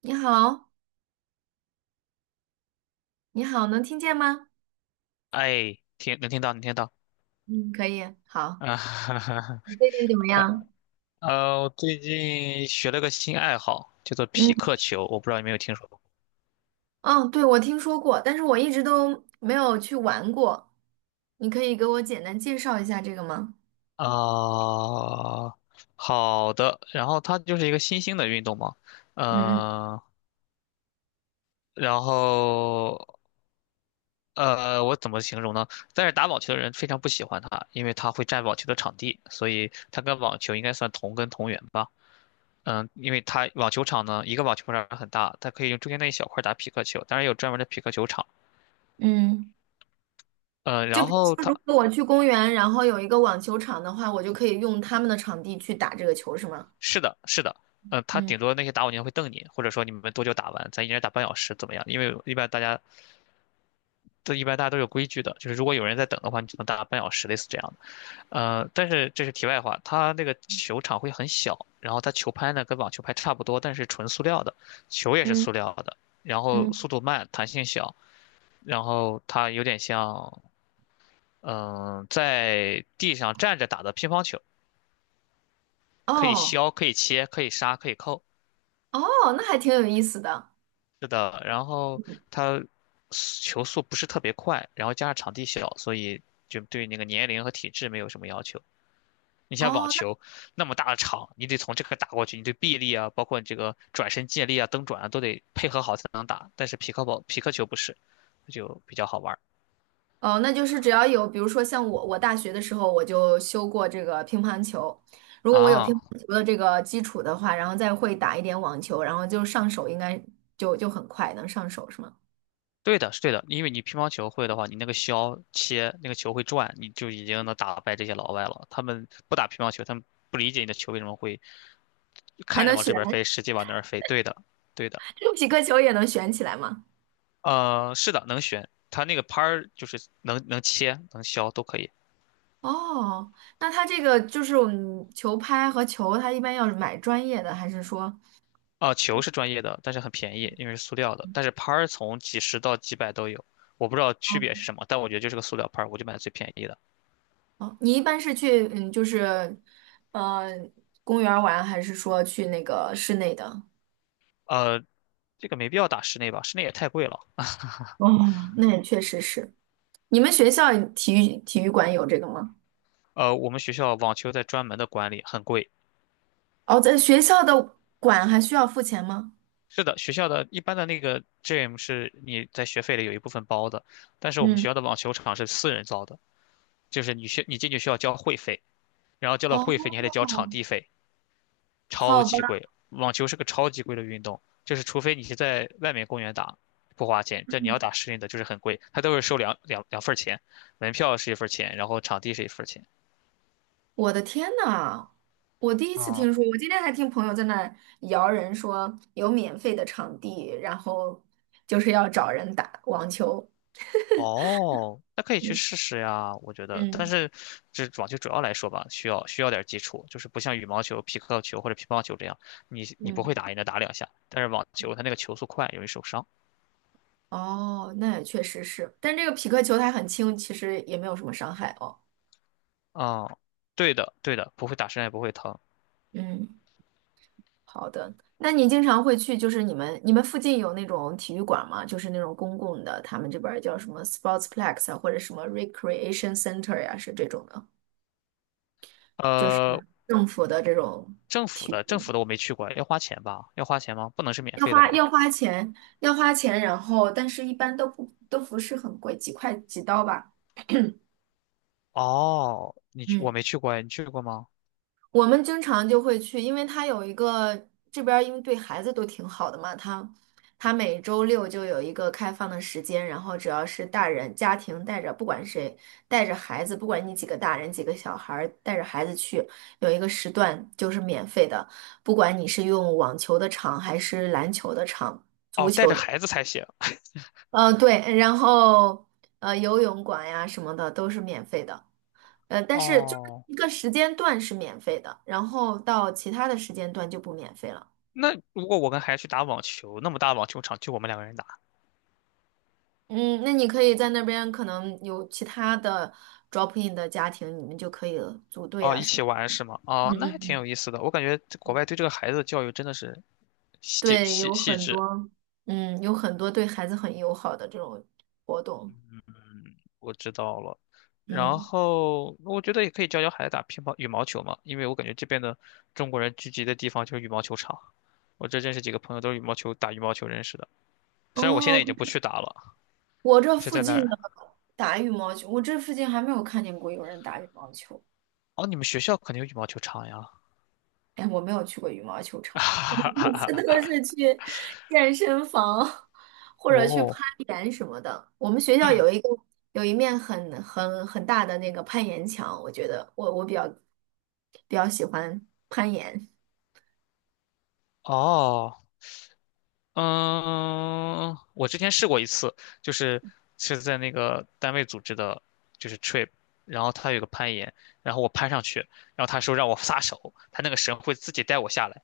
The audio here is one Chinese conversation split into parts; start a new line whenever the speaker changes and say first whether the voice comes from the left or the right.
right: 你好，你好，能听见吗？
left: 哎，能听到，能听到
right: 嗯，可以，好。
left: 啊，哈哈哈。
right: 你最近怎么样？
left: 我最近学了个新爱好，叫做匹
right: 嗯，
left: 克球，我不知道你有没有听说过
right: 哦，对，我听说过，但是我一直都没有去玩过。你可以给我简单介绍一下这个吗？
left: 啊。好的，然后它就是一个新兴的运动嘛，
right: 嗯
left: 嗯、然后我怎么形容呢？但是打网球的人非常不喜欢它，因为它会占网球的场地，所以它跟网球应该算同根同源吧。因为它网球场呢，一个网球场很大，它可以用中间那一小块打匹克球，当然有专门的匹克球场。
right: 嗯。
left: 嗯，
right: 就
left: 然
right: 比如
left: 后
right: 说，如果我去公园，然后有一个网球场的话，我就可以用他们的场地去打这个球，是吗？
left: 是的，是的。他
right: 嗯
left: 顶多那些打火机会瞪你，或者说你们多久打完，咱一人打半小时怎么样？因为一般大家都有规矩的，就是如果有人在等的话，你只能打半小时，类似这样的。但是这是题外话，他那个球场会很小，然后他球拍呢跟网球拍差不多，但是纯塑料的，球也是
right: 嗯
left: 塑料的，然后
right: 嗯。
left: 速度慢，弹性小，然后它有点像在地上站着打的乒乓球，可以
right: 哦，
left: 削，可以切，可以杀，可以扣。
right: 哦，那还挺有意思的。
left: 是的，然后
right: 嗯。
left: 他球速不是特别快，然后加上场地小，所以就对那个年龄和体质没有什么要求。你像网
right: 哦，
left: 球那么大的场，你得从这个打过去，你对臂力啊，包括你这个转身借力啊、蹬转啊，都得配合好才能打。但是匹克球不是，就比较好玩儿
right: 哦，那就是只要有，比如说像我，我大学的时候我就修过这个乒乓球，如果我有乒
left: 啊。
right: 乓球的这个基础的话，然后再会打一点网球，然后就上手应该就很快能上手是吗？
left: 对的，是对的，因为你乒乓球会的话，你那个削切那个球会转，你就已经能打败这些老外了。他们不打乒乓球，他们不理解你的球为什么会。
right: 还
left: 看着
right: 能
left: 往
right: 旋，
left: 这边飞，实际往那儿飞。对的，对的，
right: 几个球也能旋起来吗？
left: 是的，能旋，它那个拍儿就是能切、能削都可以。
right: 哦，那它这个就是我们球拍和球，它一般要买专业的，还是说，
left: 啊，球是专业的，但是很便宜，因为是塑料的。但是拍儿从几十到几百都有，我不知道区别是
right: 哦
left: 什么，但我觉得就是个塑料拍儿，我就买最便宜的。
right: 哦，你一般是去嗯，就是，呃，公园儿玩，还是说去那个室内的？
left: 呃，这个没必要打室内吧，室内也太贵了。
right: 哦，那也确实是。你们学校体育馆有这个吗？
left: 我们学校网球在专门的管理，很贵。
right: 哦，在学校的馆还需要付钱吗？
left: 是的，学校的一般的那个 gym 是你在学费里有一部分包的，但是我们
right: 嗯，
left: 学校的网球场是私人造的，就是你进去需要交会费。然后交了会费，
right: 哦，
left: 你还得交场地费，超
right: 好吧。
left: 级贵。网球是个超级贵的运动，就是除非你是在外面公园打，不花钱，但你要打室内的就是很贵，它都是收两份儿钱，门票是一份儿钱，然后场地是一份儿钱。
right: 我的天呐，我第一次
left: 啊，
right: 听说，我今天还听朋友在那摇人说有免费的场地，然后就是要找人打网球。
left: 哦，那可以去
right: 嗯，
left: 试试呀，我觉得。但
right: 嗯
left: 是，这网球主要来说吧，需要点基础，就是不像羽毛球、皮克球或者乒乓球这样，你不会
right: 嗯，
left: 打也能打两下。但是网球它那个球速快，容易受伤。
right: 哦，那也确实是，但这个匹克球它很轻，其实也没有什么伤害哦。
left: 啊、对的，对的，不会打身上也不会疼。
right: 嗯。好的，那你经常会去，就是你们附近有那种体育馆吗？就是那种公共的，他们这边儿叫什么 sportsplex 啊，或者什么 recreation center 呀，是这种的，就是
left: 呃，
right: 政府的这种
left: 政府
right: 体
left: 的政
right: 育，
left: 府的我没去过，要花钱吧？要花钱吗？不能是免
right: 要
left: 费的
right: 花
left: 吧？
right: 要花钱，要花钱，然后但是一般都不是很贵，几块几刀吧。
left: 哦，你去我
right: 嗯。
left: 没去过，你去过吗？
right: 我们经常就会去，因为他有一个这边，因为对孩子都挺好的嘛，他每周六就有一个开放的时间，然后只要是大人家庭带着，不管谁带着孩子，不管你几个大人几个小孩儿，带着孩子去，有一个时段就是免费的，不管你是用网球的场还是篮球的场，足
left: 哦，带
right: 球
left: 着
right: 的，
left: 孩子才行。
right: 呃，对，然后游泳馆呀什么的都是免费的。但是就是
left: 哦，
right: 一个时间段是免费的，然后到其他的时间段就不免费了。
left: 那如果我跟孩子去打网球，那么大网球场就我们两个人打，
right: 嗯，那你可以在那边可能有其他的 drop in 的家庭，你们就可以组队
left: 哦，
right: 啊
left: 一
right: 什么
left: 起
right: 的。
left: 玩是吗？
right: 嗯
left: 哦，那
right: 嗯
left: 还挺
right: 嗯。
left: 有意思的。我感觉这国外对这个孩子的教育真的是细
right: 对，
left: 细细致。
right: 有很多对孩子很友好的这种活动。
left: 嗯，我知道了。然
right: 嗯，
left: 后我觉得也可以教教孩子打乒乓羽毛球嘛，因为我感觉这边的中国人聚集的地方就是羽毛球场。我这认识几个朋友都是羽毛球打羽毛球认识的，虽然我现
right: 哦，
left: 在已经不去打了，
right: 我这
left: 是
right: 附
left: 在那
right: 近
left: 儿。
right: 的打羽毛球，我这附近还没有看见过有人打羽毛球。
left: 哦，你们学校肯定有羽毛球场呀。
right: 哎，我没有去过羽毛球场，我每次都 是去健身房或者去攀
left: 哦，
right: 岩什么的。我们学校
left: 嗯，
right: 有一个有一面很大的那个攀岩墙，我觉得我比较喜欢攀岩。
left: 哦。嗯，我之前试过一次，就是在那个单位组织的，就是 trip，然后他有个攀岩，然后我攀上去，然后他说让我撒手，他那个绳会自己带我下来，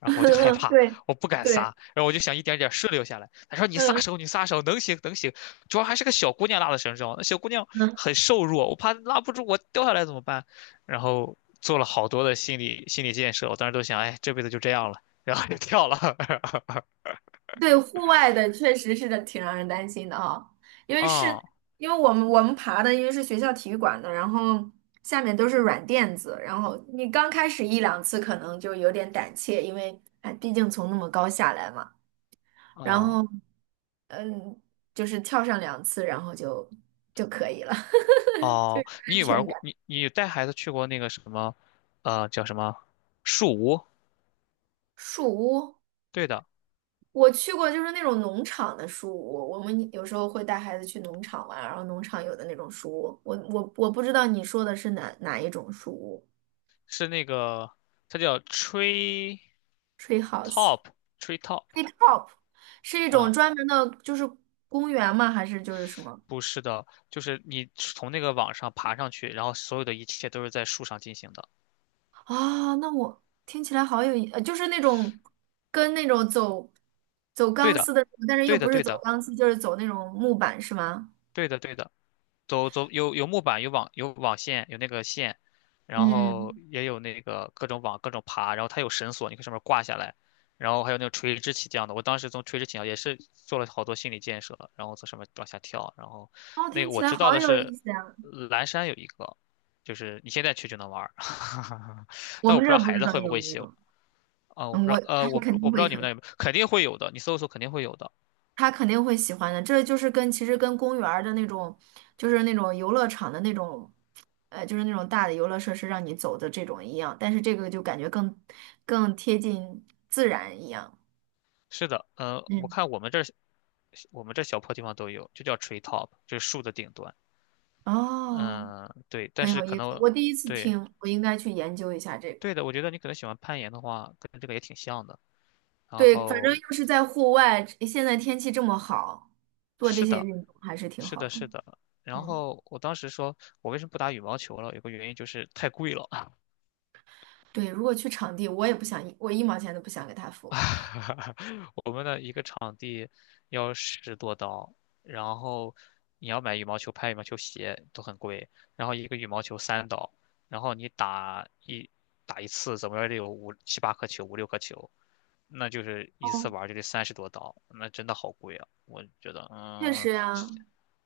left: 然后我就害 怕，
right: 对
left: 我不敢
right: 对，
left: 撒，然后我就想一点点顺溜下来。他说你撒
right: 嗯
left: 手，你撒手，能行能行，主要还是个小姑娘拉的绳绳，那小姑娘
right: 嗯。
left: 很瘦弱，我怕拉不住，我掉下来怎么办？然后做了好多的心理建设，我当时都想，哎，这辈子就这样了，然后就跳了，
right: 对，户外的确实是的，挺让人担心的哈，因为是
left: 嗯。
right: 因为我们爬的，因为是学校体育馆的，然后下面都是软垫子，然后你刚开始一两次可能就有点胆怯，因为哎，毕竟从那么高下来嘛，然
left: 哦
right: 后就是跳上两次，然后就可以了，就
left: 哦，
right: 有
left: 你
right: 安
left: 也玩
right: 全
left: 过，
right: 感。
left: 你带孩子去过那个什么，叫什么树屋？
right: 树屋，
left: 对的，
right: 我去过，就是那种农场的书屋，我们有时候会带孩子去农场玩，然后农场有的那种书屋，我不知道你说的是哪一种书屋
left: 是那个，它叫
right: ，tree house，
left: top tree top
right: 是是一种
left: 啊，
right: 专门的，就是公园吗？还是就是什么？
left: 不是的，就是你从那个网上爬上去，然后所有的一切都是在树上进行的。
right: 啊，那我听起来好有意，就是那种跟那种走
left: 对
right: 钢丝
left: 的，
right: 的，但是又
left: 对的，
right: 不是
left: 对
right: 走
left: 的，
right: 钢丝，就是走那种木板，是吗？
left: 对的，对的。走有木板，有网有网线，有那个线，然后
right: 嗯，
left: 也有那个各种网各种爬，然后它有绳索，你可以上面挂下来，然后还有那个垂直起降的。我当时从垂直起降也是做了好多心理建设，然后从上面往下跳，然后
right: 哦，
left: 那
right: 听
left: 个
right: 起
left: 我
right: 来
left: 知道
right: 好
left: 的
right: 有意
left: 是
right: 思呀，
left: 蓝山有一个，就是你现在去就能玩儿，
right: 我
left: 但我
right: 们
left: 不
right: 这
left: 知道
right: 儿不
left: 孩
right: 知
left: 子
right: 道
left: 会不
right: 有
left: 会
right: 没
left: 修
right: 有。
left: 啊，我
right: 嗯，
left: 不知道呃
right: 他
left: 我不
right: 肯
left: 我
right: 定
left: 不知
right: 会
left: 道你们那
right: 很。
left: 有没有，肯定会有的，你搜一搜肯定会有的。
right: 他肯定会喜欢的。这就是其实跟公园儿的那种，就是那种游乐场的那种，就是那种大的游乐设施让你走的这种一样，但是这个就感觉更贴近自然一样。
left: 是的，我
right: 嗯，
left: 看我们这儿，我们这小破地方都有，就叫 tree top，就是树的顶端。
right: 哦，
left: 嗯，对，但
right: 很
left: 是
right: 有
left: 可
right: 意思，
left: 能。
right: 我第一次
left: 对
right: 听，我应该去研究一下这个。
left: 对的，我觉得你可能喜欢攀岩的话，跟这个也挺像的。然
right: 对，反正
left: 后
right: 又是在户外，现在天气这么好，做这
left: 是
right: 些
left: 的，
right: 运动还是挺
left: 是
right: 好
left: 的，
right: 的。
left: 是的。然
right: 嗯，
left: 后我当时说，我为什么不打羽毛球了？有个原因就是太贵了。
right: 对，如果去场地，我一毛钱都不想给他付。
left: 我们的一个场地要10多刀，然后你要买羽毛球拍、羽毛球鞋都很贵，然后一个羽毛球3刀，然后你打一次，怎么着也得有5、7、8颗球、5、6颗球，那就是一次
right: 哦，
left: 玩儿就得30多刀，那真的好贵啊！我觉得，
right: 确实呀。
left: 是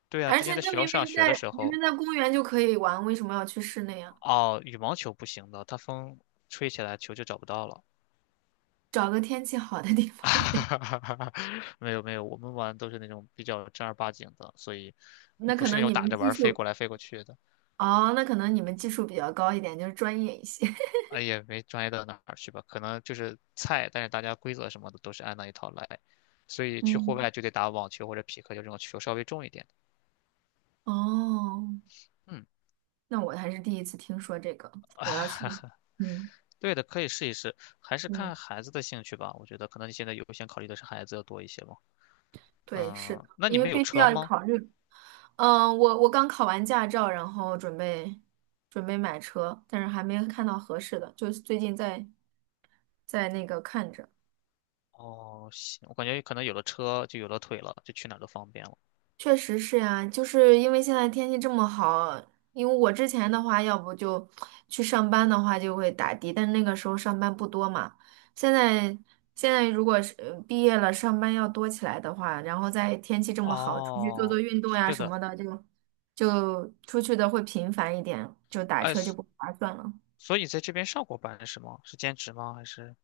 left: 对啊，
right: 而
left: 之
right: 且
left: 前在
right: 那
left: 学校
right: 明
left: 上
right: 明
left: 学的
right: 在
left: 时
right: 明明
left: 候，
right: 在公园就可以玩，为什么要去室内啊？
left: 哦，羽毛球不行的，它风吹起来球就找不到了。
right: 找个天气好的地方。
left: 没有没有，我们玩都是那种比较正儿八经的，所以 也
right: 那
left: 不
right: 可
left: 是那
right: 能
left: 种
right: 你
left: 打
right: 们
left: 着玩
right: 技
left: 儿飞
right: 术
left: 过来飞过去的，
right: 哦，那可能你们技术比较高一点，就是专业一些。
left: 哎，也没专业到哪儿去吧，可能就是菜，但是大家规则什么的都是按那一套来，所以去户
right: 嗯，
left: 外就得打网球或者匹克，就这种球稍微重一点的
right: 哦，
left: 嗯，
right: 那我还是第一次听说这个，我要去。嗯
left: 对的，可以试一试，还是
right: 嗯，
left: 看孩子的兴趣吧。我觉得可能你现在优先考虑的是孩子要多一些吧。
right: 对，是的，
left: 嗯，那你
right: 因为
left: 们有
right: 必须
left: 车
right: 要
left: 吗？
right: 考虑。嗯，我刚考完驾照，然后准备买车，但是还没看到合适的，就是最近在那个看着。
left: 哦，行，我感觉可能有了车就有了腿了，就去哪儿都方便了。
right: 确实是呀，就是因为现在天气这么好，因为我之前的话，要不就去上班的话就会打的，但那个时候上班不多嘛。现在现在如果是毕业了，上班要多起来的话，然后在天气这么好，出去做
left: 哦。
right: 做运动呀
left: 是
right: 什
left: 的，
right: 么的，就出去的会频繁一点，就打
left: 哎，
right: 车就不划算了。
left: 所以你在这边上过班是吗？是兼职吗？还是？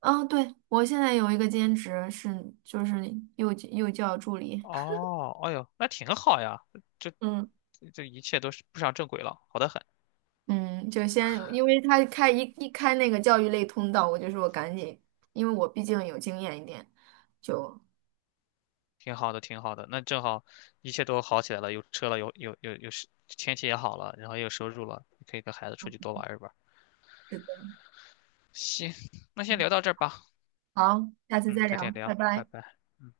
right: 嗯，对，我现在有一个兼职是就是幼教助理，
left: 哦，哎呦，那挺好呀，这
right: 嗯。
left: 这一切都是步上正轨了，好得很，
right: 嗯，就先，因为他一开那个教育类通道，我就说我赶紧，因为我毕竟有经验一点，就，
left: 挺好的，挺好的。那正好一切都好起来了，有车了，有时，天气也好了，然后也有收入了，可以跟孩子出去多玩一玩。
right: 是的，
left: 行，那先聊到这儿吧，
right: 好，下次
left: 嗯，
right: 再
left: 改天
right: 聊，拜
left: 聊，拜
right: 拜。
left: 拜。嗯。